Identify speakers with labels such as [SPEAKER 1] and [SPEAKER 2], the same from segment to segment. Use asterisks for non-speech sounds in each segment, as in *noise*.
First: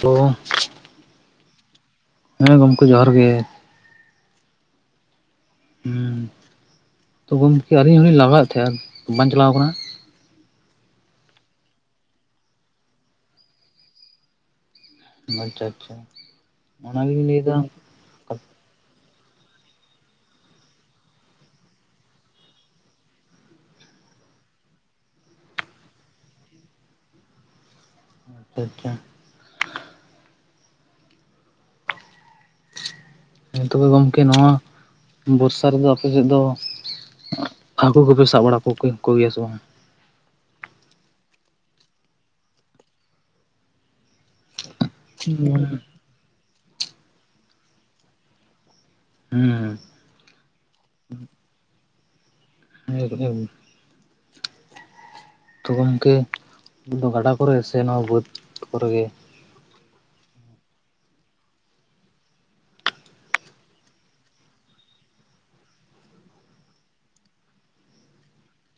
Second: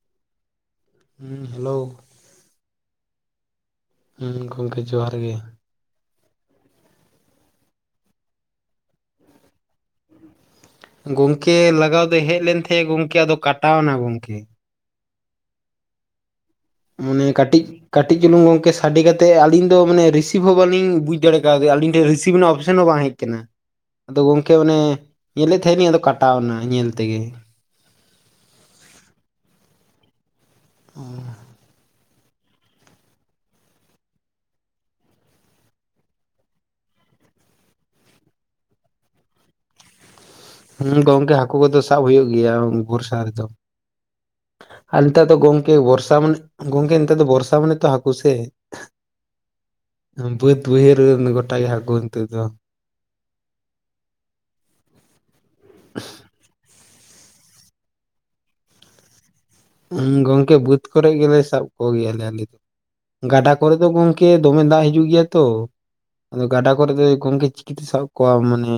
[SPEAKER 1] ᱛᱚ *inaudible*
[SPEAKER 2] ᱦᱩᱸ ᱦᱮᱞᱳ
[SPEAKER 1] ᱦᱮᱸ ᱜᱚᱢᱠᱮ ᱡᱚᱦᱟᱨ ᱜᱮ ᱾
[SPEAKER 2] ᱦᱩᱸ ᱜᱚᱢᱠᱮ ᱡᱚᱦᱟᱨ ᱜᱮ ᱾
[SPEAKER 1] ᱦᱩᱸ, ᱛᱚ ᱜᱚᱝᱠᱮ ᱟᱹᱞᱤᱧ ᱦᱚᱞᱤᱧ ᱞᱟᱜᱟᱣᱮᱫ ᱛᱟᱦᱮᱸᱱᱟ ᱵᱟᱝ ᱪᱟᱞᱟᱣ ᱟᱠᱟᱱᱟ?
[SPEAKER 2] ᱜᱚᱝᱠᱮ ᱞᱟᱜᱟᱣ ᱫᱚᱭ ᱦᱮᱡ ᱞᱮᱱ ᱛᱟᱦᱮᱸᱜ ᱜᱚᱝᱠᱮ ᱟᱫᱚ ᱠᱟᱴᱟᱣ ᱮᱱᱟ ᱜᱚᱝᱠᱮ ᱾
[SPEAKER 1] ᱟᱪᱪᱷᱟ ᱟᱪᱪᱷᱟ ᱾
[SPEAKER 2] ᱢᱚᱱᱮ ᱠᱟᱹᱴᱤᱡ ᱠᱟᱹᱴᱤᱡ ᱪᱩᱞᱩᱝ ᱜᱚᱝᱠᱮ ᱥᱟᱰᱮ ᱠᱟᱛᱮ ᱟᱞᱤᱧ ᱫᱚ ᱢᱟᱱᱮ ᱨᱤᱥᱤᱵᱷ ᱦᱚᱸ ᱵᱟᱞᱤᱧ ᱵᱩᱡᱽ ᱫᱟᱲᱮ ᱠᱟᱣᱫᱮᱭᱟ ᱟᱞᱤᱧ ᱴᱷᱮᱱ ᱨᱤᱥᱤᱵᱷ ᱨᱮᱱᱟᱜ ᱚᱯᱥᱮᱱ ᱦᱚᱸ ᱵᱟᱝ ᱦᱮᱡ ᱠᱟᱱᱟ ᱟᱫᱚ ᱜᱚᱝᱠᱮ ᱚᱱᱮ ᱧᱮᱞᱮᱫ ᱛᱟᱦᱮᱸᱱᱟᱤᱧ ᱟᱫᱚ ᱠᱟᱴᱟᱣ ᱮᱱᱟ, ᱧᱮᱞ ᱛᱮᱜᱮ ᱾
[SPEAKER 1] ᱟᱪᱪᱷᱟ ᱟᱪᱪᱷᱟ ᱾
[SPEAKER 2] *unintelligible*
[SPEAKER 1] ᱮᱸ ᱛᱚᱵᱮ ᱜᱚᱢᱠᱮ ᱱᱚᱣᱟ ᱵᱚᱨᱥᱟ ᱨᱮᱫᱚ ᱟᱯᱮᱥᱮᱫ ᱫᱚ ᱦᱟᱹᱠᱩ ᱠᱚᱯᱮ ᱥᱟᱵ ᱵᱟᱲᱟ ᱠᱚ ᱠᱚᱜᱮᱭᱟ ᱥᱮ ᱵᱟᱝ?
[SPEAKER 2] ᱦᱮᱸ ᱜᱚᱝᱠᱮ ᱦᱟᱹᱠᱩ ᱠᱚᱫᱚ ᱥᱟᱵ ᱦᱩᱭᱩᱜ ᱜᱮᱭᱟ ᱵᱚᱨᱥᱟ ᱨᱮᱫᱚ ᱾ ᱟᱨ ᱱᱮᱛᱟᱨ ᱫᱚ ᱜᱚᱢᱠᱮ ᱵᱚᱨᱥᱟ ᱢᱟᱱᱮ ᱜᱚᱢᱠᱮ ᱱᱮᱛᱟᱨ ᱫᱚ ᱵᱚᱨᱥᱟ ᱢᱟᱱᱮ ᱛᱚ ᱦᱟᱹᱠᱩ ᱥᱮ
[SPEAKER 1] ᱦᱮᱸ
[SPEAKER 2] ᱵᱟᱹᱫ ᱵᱟᱹᱭᱦᱟᱹᱨ ᱜᱚᱴᱟᱜᱮ ᱦᱟᱹᱠᱩ ᱱᱤᱛᱚᱜ ᱫᱚ
[SPEAKER 1] ᱦ *inaudible* ᱛᱚ ᱜᱚᱢᱠᱮ ᱫᱚ ᱜᱟᱰᱟ ᱠᱚᱨᱮ ᱥᱮ ᱱᱚᱣᱟ ᱵᱟᱹᱫᱽ ᱠᱚᱨᱮ ᱜᱮ
[SPEAKER 2] ᱜᱚᱝᱠᱮ ᱵᱟᱹᱫᱽ ᱠᱚᱨᱮ ᱜᱮᱞᱮ ᱥᱟᱵ ᱠᱚᱜᱮᱭᱟᱞᱮ ᱟᱞᱮ ᱫᱚ ᱜᱟᱰᱟ ᱠᱚᱨᱮ ᱫᱚ ᱜᱚᱝᱠᱮ ᱫᱚᱢᱮ ᱫᱟᱜ ᱦᱤᱡᱩᱜ ᱜᱮᱭᱟ ᱛᱚ ᱟᱫᱚ ᱜᱟᱰᱟ ᱠᱚᱨᱮ ᱫᱚ ᱜᱚᱝᱠᱮ ᱪᱤᱠᱤᱛᱮ ᱥᱟᱵ ᱠᱚᱣᱟ ᱢᱟᱱᱮ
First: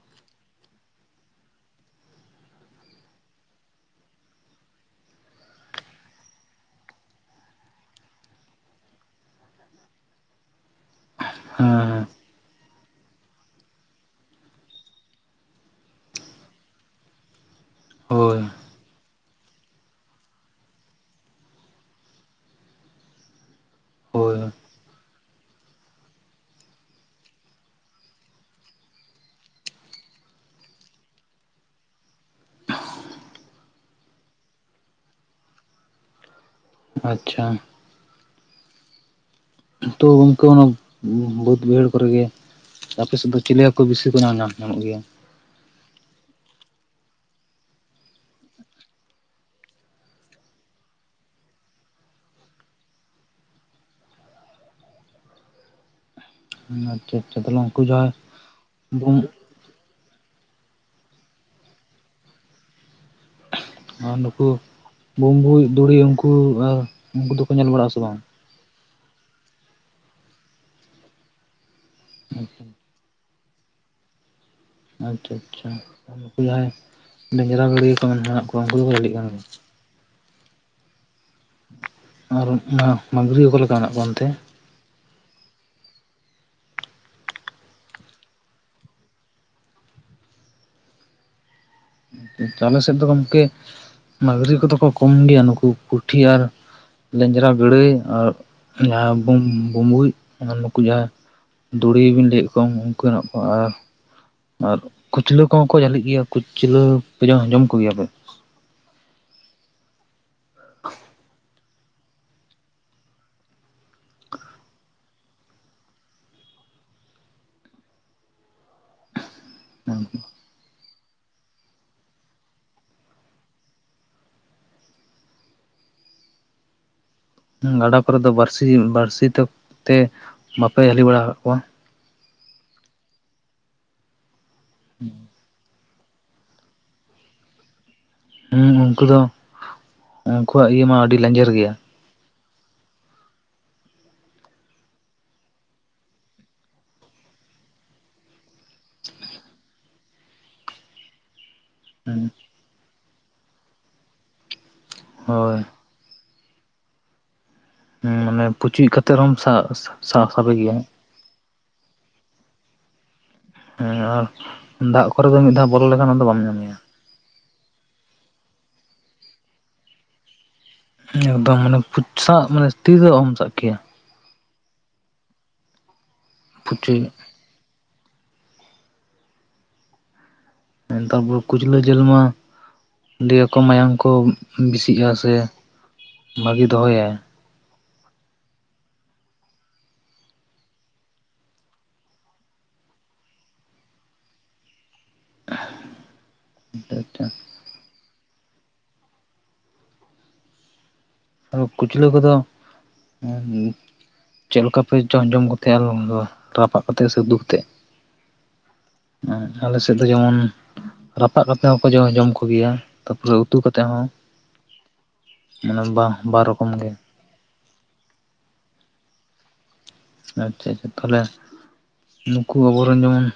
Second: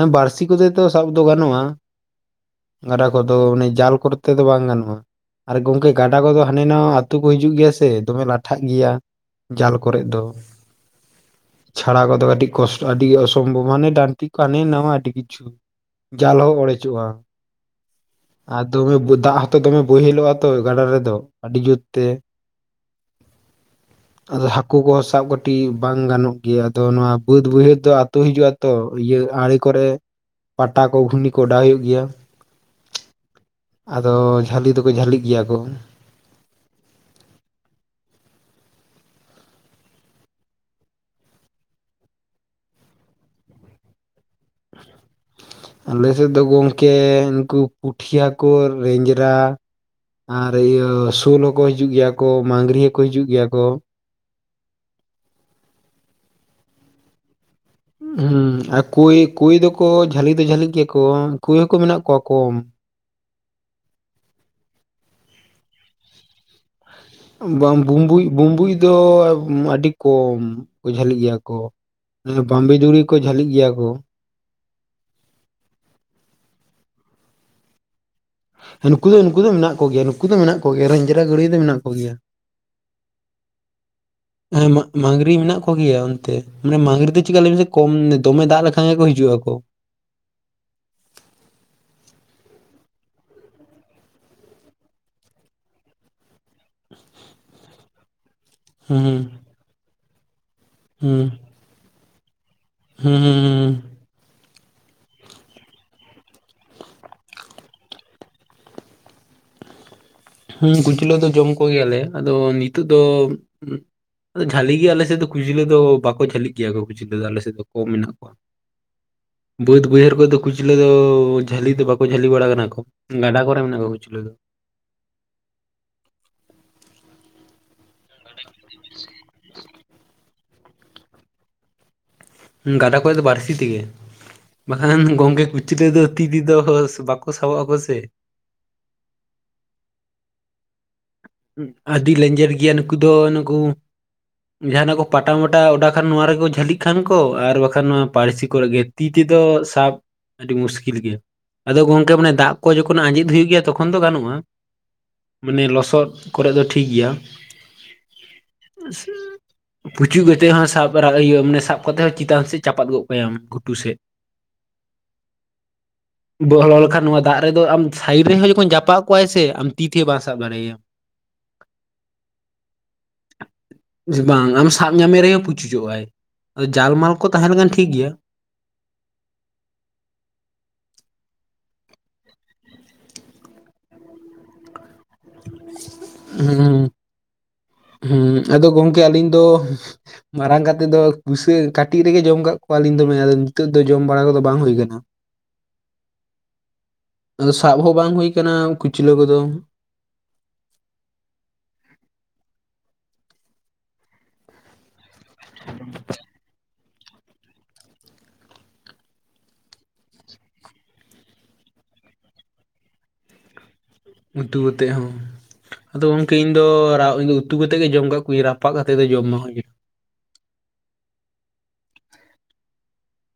[SPEAKER 2] ᱦᱮᱸ ᱵᱟᱹᱲᱥᱤ ᱠᱚᱛᱮ ᱛᱚ ᱥᱟᱵ ᱫᱚ ᱜᱟᱱᱚᱜᱼᱟ ᱜᱟᱰᱟ ᱠᱚᱫᱚ ᱢᱟᱱᱮ ᱡᱟᱞ ᱠᱚᱨᱮ ᱛᱮ ᱫᱚ ᱵᱟᱝ ᱜᱟᱱᱚᱜᱼᱟ ᱟᱨ ᱜᱚᱝᱠᱮ ᱜᱟᱰᱟ ᱠᱚᱫᱚ ᱦᱟᱱᱟ ᱱᱟᱣᱟ ᱟᱹᱛᱩ ᱠᱚ ᱦᱤᱡᱩᱜ ᱜᱮᱭᱟ ᱥᱮ ᱫᱚᱢᱮ ᱞᱟᱴᱷᱟᱜ ᱜᱮᱭᱟ ᱡᱟᱞ ᱠᱚᱨᱮᱫ ᱫᱚ
[SPEAKER 1] ᱦᱮᱸ
[SPEAKER 2] ᱪᱷᱟᱲᱟ ᱠᱚᱫᱚ ᱠᱟᱹᱴᱤ ᱠᱚᱥᱴᱚ ᱟᱹᱰᱤ ᱚᱥᱚᱢᱵᱷᱚᱵ ᱢᱟᱱᱮ ᱰᱟᱱᱴᱤ ᱠᱚ ᱦᱟᱱᱮ ᱱᱟᱣᱟ ᱟᱹᱰᱤ ᱠᱤᱪᱷᱩ ᱡᱟᱞ ᱦᱚᱸ ᱚᱲᱮᱡᱚᱜᱼᱟ
[SPEAKER 1] ᱦᱳᱭ
[SPEAKER 2] ᱟᱨ ᱫᱚᱢᱮ ᱫᱟᱜ ᱦᱚᱸᱛᱚ ᱫᱚᱢᱮ ᱵᱳᱦᱮᱞᱳᱜᱼᱟ ᱛᱚ ᱜᱟᱰᱟ ᱨᱮᱫᱚ ᱟᱹᱰᱤ ᱡᱳᱨ ᱛᱮ
[SPEAKER 1] ᱦᱳᱭ
[SPEAKER 2] ᱟᱫᱚ ᱦᱟᱹᱠᱩ ᱠᱚ ᱥᱟᱵ ᱠᱟᱹᱴᱤᱡ ᱵᱟᱝ ᱜᱟᱱᱚᱜ ᱜᱮᱭᱟ ᱟᱫᱚ ᱱᱚᱣᱟ ᱵᱟᱹᱫ ᱵᱟᱹᱭᱦᱟᱹᱲ ᱫᱚ ᱟᱛᱩ ᱦᱤᱡᱩᱜ-ᱟ ᱛᱚ ᱤᱭᱟᱹ ᱟᱲᱮ ᱠᱚᱨᱮ ᱯᱟᱴᱟ ᱠᱚ ᱜᱷᱩᱱᱤ ᱠᱚ ᱚᱰᱟᱣ ᱦᱩᱭᱩᱜ ᱜᱮᱭᱟ ᱟᱫᱚ ᱡᱷᱟᱞᱤ ᱫᱚᱠᱚ ᱡᱷᱟᱞᱤᱜ ᱜᱮᱭᱟ ᱠᱚ
[SPEAKER 1] ᱟᱪᱪᱷᱟ ᱛᱚ ᱜᱚᱢᱠᱮ ᱚᱱᱟ ᱵᱟᱹᱫᱽ ᱵᱟᱹᱭᱦᱟᱹᱲ ᱠᱚᱨᱮ ᱜᱮ ᱟᱯᱮ ᱥᱮᱫ ᱫᱚ ᱪᱤᱞᱤ ᱦᱟᱹᱠᱩ ᱵᱤᱥᱤ ᱠᱚ ᱧᱟᱢ ᱧᱟᱢᱚᱜ ᱜᱮᱭᱟ?
[SPEAKER 2] ᱟᱞᱮ ᱥᱮᱫ ᱫᱚ ᱜᱚᱢᱠᱮ ᱩᱱᱠᱩ ᱯᱩᱴᱷᱤ ᱦᱟᱠᱩ ᱨᱤᱧᱡᱽᱨᱟ ᱟᱨ ᱤᱭᱟᱹ ᱥᱳᱞ ᱦᱚᱸᱠᱚ ᱦᱤᱡᱩᱜ ᱜᱮᱭᱟ ᱠᱚ ᱢᱟᱹᱝᱜᱽᱨᱤ ᱦᱚᱸᱠᱚ ᱦᱤᱡᱩᱜ ᱜᱮᱭᱟ ᱠᱚ
[SPEAKER 1] *inaudible*
[SPEAKER 2] ᱦᱮᱸ ᱟᱨ ᱠᱳᱭ
[SPEAKER 1] ᱵᱩᱢ
[SPEAKER 2] ᱠᱳᱭ ᱫᱚᱠᱚ ᱡᱷᱟᱹᱞᱤ ᱫᱚ ᱡᱷᱟᱹᱞᱤᱜ ᱜᱮᱭᱟ ᱠᱚ ᱠᱳᱭ ᱦᱟᱠᱳ ᱢᱮᱱᱟᱜ ᱠᱚᱣᱟ ᱠᱚᱢ
[SPEAKER 1] ᱟᱨ ᱱᱩᱠᱩ ᱵᱩᱢᱵᱩᱡ ᱫᱩᱬᱤ ᱩᱱᱠᱩ ᱟᱨ
[SPEAKER 2] ᱵᱟᱝ ᱵᱩᱢᱵᱩᱡ ᱵᱩᱢᱵᱩᱡ ᱫᱚ ᱟᱹᱰᱤ ᱠᱚᱢ ᱠᱚ ᱡᱷᱟᱹᱞᱤᱜ ᱜᱮᱭᱟ ᱠᱚ ᱵᱟᱢᱵᱤ ᱫᱩᱲᱤ ᱠᱚ ᱡᱷᱟᱹᱞᱤᱜ ᱜᱮᱭᱟ ᱠᱚ
[SPEAKER 1] ᱟᱪᱪᱷᱟ ᱟᱪᱪᱷᱟ ᱡᱟᱦᱟᱸᱭ ᱞᱮᱡᱽᱨᱟ ᱜᱟᱹᱲᱭᱟᱹ ᱠᱚ ᱢᱮᱱᱟᱜᱼᱟ
[SPEAKER 2] ᱦᱮᱸ ᱱᱩᱠᱩ ᱫᱚ ᱩᱱᱠᱩ ᱫᱚ ᱢᱮᱱᱟᱜ ᱠᱚ ᱜᱮᱭᱟ ᱱᱩᱠᱩ ᱫᱚ ᱢᱮᱱᱟᱜ ᱠᱚ ᱜᱮᱭᱟ ᱨᱮᱧᱡᱮᱫ
[SPEAKER 1] ᱟᱨ ᱚᱱᱟ ᱢᱟᱹᱝᱜᱽᱨᱤ‌ ᱚᱠᱟ ᱞᱮᱠᱟ ᱢᱮᱱᱟᱜ ᱠᱚᱣᱟ ᱚᱱᱛᱮ
[SPEAKER 2] ᱦᱮᱸ ᱢᱟ‌ ᱢᱟᱹᱝᱜᱽᱨᱤ ᱢᱮᱱᱟᱜ ᱠᱚ ᱜᱮᱭᱟ ᱚᱱᱛᱮ ᱢᱟᱱᱮ ᱢᱟᱹᱝᱽᱨᱤ ᱫᱚ ᱪᱤᱠᱟ ᱞᱟᱹᱭ ᱢᱮᱥᱮ ᱠᱚᱢ ᱫᱚᱢᱮ ᱫᱟᱜ ᱞᱮᱠᱷᱟᱱ ᱜᱮᱠᱚ ᱦᱤᱡᱩᱜᱼᱟ ᱠᱚ
[SPEAKER 1] ᱟᱞᱮ ᱥᱮᱫ ᱫᱚ ᱜᱚᱢᱠᱮ ᱢᱟᱹᱝᱜᱽᱨᱤ ᱠᱚᱫᱚ ᱠᱚ ᱠᱚᱢ ᱜᱮᱭᱟ ᱱᱩᱠᱩ ᱯᱩᱴᱷᱤ ᱟᱨ ᱞᱮᱧᱡᱽᱨᱟ ᱜᱟᱹᱲᱟᱹᱭ ᱟᱨ
[SPEAKER 2] ᱦᱩᱸ
[SPEAKER 1] ᱡᱟᱦᱟᱸ ᱵᱩᱢ ᱵᱩᱸᱵᱩᱡ ᱱᱩᱠᱩ ᱡᱟᱦᱟᱸ
[SPEAKER 2] ᱦᱩᱸ
[SPEAKER 1] ᱫᱩᱲᱤᱵᱤᱱ ᱞᱟᱹᱭᱮᱫ ᱠᱚᱢ ᱩᱱᱠᱩ
[SPEAKER 2] ᱦᱩᱸ
[SPEAKER 1] ᱦᱮᱱᱟᱜ
[SPEAKER 2] ᱦᱩᱸ
[SPEAKER 1] ᱠᱚᱣᱟ
[SPEAKER 2] ᱦᱩᱸ
[SPEAKER 1] ᱟᱨ ᱟᱨ ᱠᱩᱪᱞᱟᱹ ᱠᱚᱦᱚᱸ ᱠᱚ ᱡᱷᱟᱹᱞᱤᱜ ᱜᱮᱭᱟ ᱠᱩᱸᱪᱞᱟᱹ ᱯᱮ ᱡᱚᱢ ᱠᱚ ᱜᱮᱭᱟ ᱯᱮ?
[SPEAKER 2] ᱦᱩᱸ ᱠᱩᱪᱞᱟᱹ ᱫᱚ ᱡᱚᱢ ᱠᱚ ᱜᱮᱭᱟ ᱞᱮ ᱟᱫᱚ ᱱᱤᱛᱚᱜ ᱫᱚ ᱟᱫᱚ ᱡᱷᱟᱹᱞᱤ ᱜᱮ ᱟᱞᱮ ᱥᱮᱫ ᱫᱚ ᱠᱷᱩᱪᱞᱟᱹ ᱫᱚ ᱵᱟᱠᱚ ᱡᱷᱟᱹᱞᱤᱜ ᱜᱮᱭᱟ ᱠᱚ ᱠᱷᱩᱪᱞᱟᱹ ᱫᱚ ᱟᱞᱮ ᱥᱮᱫ ᱫᱚ ᱠᱚᱢ ᱢᱮᱱᱟᱜ ᱠᱚᱣᱟ ᱵᱟᱹᱫᱽ ᱵᱟᱹᱭᱦᱟᱹᱲ ᱠᱚ ᱨᱮ ᱫᱚ ᱠᱩᱪᱞᱟᱹ ᱫᱚ ᱡᱷᱟᱹᱞᱤ ᱫᱚ ᱵᱟᱠᱚ ᱡᱷᱟᱹᱞᱤ ᱵᱟᱲᱟ ᱠᱟᱱᱟ ᱠᱚ ᱜᱟᱰᱟ ᱠᱚᱨᱮ ᱢᱮᱱᱟᱜ ᱠᱚᱣᱟ ᱠᱩᱪᱞᱟᱹ ᱫᱚ
[SPEAKER 1] ᱜᱟᱰᱟ ᱠᱚᱨᱮ ᱫᱚ ᱵᱟᱹᱲᱥᱤ ᱵᱟᱹᱲᱥᱤ ᱛᱮ ᱵᱟᱯᱮ ᱡᱷᱟᱹᱞᱤ ᱵᱟᱲᱟ ᱟᱠᱟᱫ ᱠᱚᱣᱟ?
[SPEAKER 2] ᱜᱟᱰᱟ ᱠᱚᱨᱮ ᱫᱚ ᱵᱟᱹᱲᱥᱤ ᱛᱮᱜᱮ ᱵᱟᱠᱷᱟᱱ ᱜᱚᱝᱠᱮ ᱠᱩᱸᱪ ᱠᱩᱪᱞᱟᱹ ᱫᱚ ᱛᱤ ᱛᱮᱫᱚ ᱵᱟᱠᱚ ᱥᱟᱵᱚ ᱟᱠᱚ ᱥᱮ
[SPEAKER 1] ᱦᱩᱸ ᱩᱱᱠᱩ ᱫᱚ ᱩᱱᱠᱩᱣᱟᱜ ᱤᱭᱟᱹ ᱢᱟ ᱟᱹᱰᱤ ᱞᱮᱧᱡᱮᱨ ᱜᱮᱭᱟ
[SPEAKER 2] ᱟᱹᱰᱤ ᱞᱮᱧᱡᱮᱨ ᱜᱮᱭᱟ ᱱᱩᱠᱩ ᱫᱚ ᱱᱩᱠᱩ ᱡᱟᱦᱟᱸᱱᱟᱜ ᱠᱚ ᱯᱟᱴᱟ ᱢᱟᱴᱟ ᱚᱰᱟ ᱠᱷᱟᱱ ᱱᱚᱣᱟ ᱨᱮᱠᱚ ᱡᱷᱟᱹᱞᱤᱜ ᱠᱟᱱ ᱠᱚ ᱟᱨ ᱵᱟᱠᱷᱟᱱ ᱱᱚᱣᱟ ᱵᱟᱹᱲᱥᱤ ᱠᱚᱨᱮ ᱜᱮ ᱛᱤ ᱛᱮᱫᱚ ᱥᱟᱵ ᱟᱹᱰᱤ ᱢᱩᱥᱠᱤᱞ ᱜᱮᱭᱟ ᱟᱫᱚ ᱜᱚᱝᱠᱮ
[SPEAKER 1] ᱦᱩᱸ
[SPEAKER 2] ᱢᱚᱱᱮ ᱫᱟᱜ ᱠᱚ ᱡᱚᱠᱷᱚᱱ ᱟᱸᱡᱮᱫ ᱦᱩᱭᱩᱜ ᱜᱮᱭᱟ ᱛᱚᱠᱷᱚᱱ ᱫᱚ ᱜᱟᱱᱚᱜᱼᱟ,
[SPEAKER 1] ᱦᱳᱭ
[SPEAKER 2] ᱢᱟᱱᱮ ᱞᱚᱥᱚᱫ ᱠᱚᱨᱮ ᱫᱚ ᱴᱷᱤᱠ ᱜᱮᱭᱟ
[SPEAKER 1] ᱦᱩᱸ ᱚᱱᱮ ᱯᱩᱪᱩᱡ ᱠᱟᱛᱮ ᱨᱮᱦᱚᱢ ᱥᱟᱵ ᱥᱟ-ᱥᱟᱵᱮ ᱜᱮᱭᱟ
[SPEAKER 2] ᱟᱨ ᱤᱭᱟᱹ ᱢᱟᱱᱮ ᱥᱟᱵ ᱠᱟᱛᱮᱫ ᱦᱚᱸ ᱪᱮᱛᱟᱱ ᱥᱮᱫ ᱪᱟᱯᱟᱫ ᱜᱚᱫ ᱠᱟᱭᱟᱢ ᱜᱷᱩᱴᱩ ᱥᱮᱫ
[SPEAKER 1] ᱟᱨ ᱫᱟᱜ ᱠᱚᱨᱮ ᱫᱚ ᱢᱤᱫ ᱫᱷᱟᱣ ᱵᱚᱞᱚ ᱞᱮᱠᱷᱟᱱ ᱟᱫᱚ ᱵᱟᱢ
[SPEAKER 2] ᱵᱚᱦᱚᱞ
[SPEAKER 1] ᱧᱟᱢᱮᱭᱟ
[SPEAKER 2] ᱞᱮᱠᱷᱟᱱ ᱱᱚᱣᱟ ᱫᱟᱜ ᱨᱮᱫᱚ ᱟᱢ ᱥᱟᱭᱤᱰ ᱨᱮᱦᱚᱸ ᱡᱚᱠᱷᱚᱱ ᱡᱟᱯᱟᱜ ᱠᱚᱜᱟᱭ ᱥᱮ ᱟᱢ ᱛᱤ ᱛᱮᱦᱚᱸ ᱵᱟᱢ ᱥᱟᱵ ᱫᱟᱲᱮᱣᱟᱭᱟᱢ
[SPEAKER 1] ᱮᱠᱫᱚᱢ ᱢᱟᱱᱮ ᱢᱟᱱᱮ ᱥᱟᱵ ᱛᱤᱛᱮᱫᱚ ᱵᱟᱢ ᱥᱟᱵ ᱠᱮᱭᱟ
[SPEAKER 2] ᱵᱟᱝ ᱟᱢ ᱥᱟᱵ ᱧᱟᱢᱮ ᱨᱮᱦᱚᱸ ᱯᱩᱪᱩᱪᱚᱜᱼᱟᱭ ᱟᱫᱚ ᱡᱟᱞ
[SPEAKER 1] ᱯᱩᱪᱩᱡ
[SPEAKER 2] ᱮᱢᱟᱱ ᱠᱚ ᱛᱟᱦᱮᱸ ᱞᱮᱱᱠᱷᱟᱱ ᱴᱷᱤᱠ ᱜᱮᱭᱟ
[SPEAKER 1] ᱮᱠᱫᱚᱢ ᱠᱩᱪᱞᱟᱹ ᱡᱤᱞ ᱢᱟ ᱞᱟᱹᱭ ᱟᱠᱚ ᱢᱟᱭᱟᱝ ᱠᱚ ᱵᱮᱥᱤᱜᱼᱟ ᱥᱮ ᱵᱷᱟᱜᱤ
[SPEAKER 2] ᱦᱩᱸ
[SPEAKER 1] ᱫᱚᱦᱚᱭᱟᱭ
[SPEAKER 2] ᱦᱩᱸ ᱟᱫᱚ ᱜᱚᱢᱠᱮ ᱟᱹᱞᱤᱧ ᱫᱚ ᱢᱟᱨᱟᱝ ᱠᱟᱛᱮᱫ ᱫᱚ ᱜᱩᱥᱟᱹ ᱠᱟᱹᱴᱤᱡ ᱨᱮᱜᱮ ᱡᱚᱢ ᱟᱠᱟᱜ ᱠᱚᱣᱟᱞᱤᱧ ᱫᱚᱢᱮ ᱟᱫᱚ ᱱᱤᱛᱚᱜ ᱫᱚ ᱡᱚᱢ ᱵᱟᱲᱟ ᱠᱚᱫᱚ ᱵᱟᱝ ᱦᱩᱭ ᱠᱟᱱᱟ *unintelligible*
[SPEAKER 1] *unintelligible*
[SPEAKER 2] ᱟᱫᱚ ᱥᱟᱵ ᱦᱚᱸ ᱵᱟᱝ ᱦᱩᱭ ᱟᱠᱟᱱᱟ ᱠᱩᱪᱞᱟᱹ ᱠᱚᱫᱚ
[SPEAKER 1] ᱟᱨ ᱠᱩᱪᱞᱟᱹ ᱠᱚᱫᱚ ᱪᱮᱫ ᱞᱮᱠᱟ ᱯᱮ ᱡᱚᱢ ᱡᱚᱢ ᱠᱚ ᱛᱟᱦᱮᱫ ᱟᱨ ᱨᱟᱯᱟᱜ ᱠᱟᱛᱮ ᱥᱮ ᱩᱛᱩ ᱠᱟᱛᱮᱜ? ᱟᱞᱮ ᱥᱮᱫ ᱫᱚ ᱡᱮᱢᱚᱱ ᱨᱟᱯᱟᱜ ᱠᱟᱛᱮ ᱦᱚᱸᱠᱚ ᱡᱚᱢ ᱠᱚ ᱜᱮᱭᱟ ᱛᱟᱯᱚᱨᱮ ᱩᱛᱩ ᱠᱟᱛᱮ ᱦᱚᱸ
[SPEAKER 2] ᱩᱛᱩ ᱠᱟᱛᱮᱫ ᱦᱚᱸ
[SPEAKER 1] ᱢᱟᱱᱮ
[SPEAKER 2] ᱟᱫᱚ
[SPEAKER 1] ᱵᱟᱦ
[SPEAKER 2] ᱜᱚᱝᱠᱮ ᱤᱧ ᱫᱚ ᱨᱟ ᱩᱛᱩ ᱠᱟᱛᱮᱫ ᱜᱮ ᱡᱚᱢ ᱠᱟᱜ ᱠᱩᱣᱟᱹᱧ ᱨᱟᱯᱟᱜ ᱠᱟ ᱠᱟᱛᱮᱫ ᱫᱚ ᱡᱚᱢ ᱵᱟᱝ ᱦᱩᱭᱩᱜᱼᱟ
[SPEAKER 1] ᱟᱪᱪᱷᱟ ᱟᱪᱪᱷᱟ ᱛᱟᱦᱚᱞᱮ ᱱᱩᱠᱩ ᱟᱵᱚᱨᱮᱱ ᱡᱮᱢᱚᱱ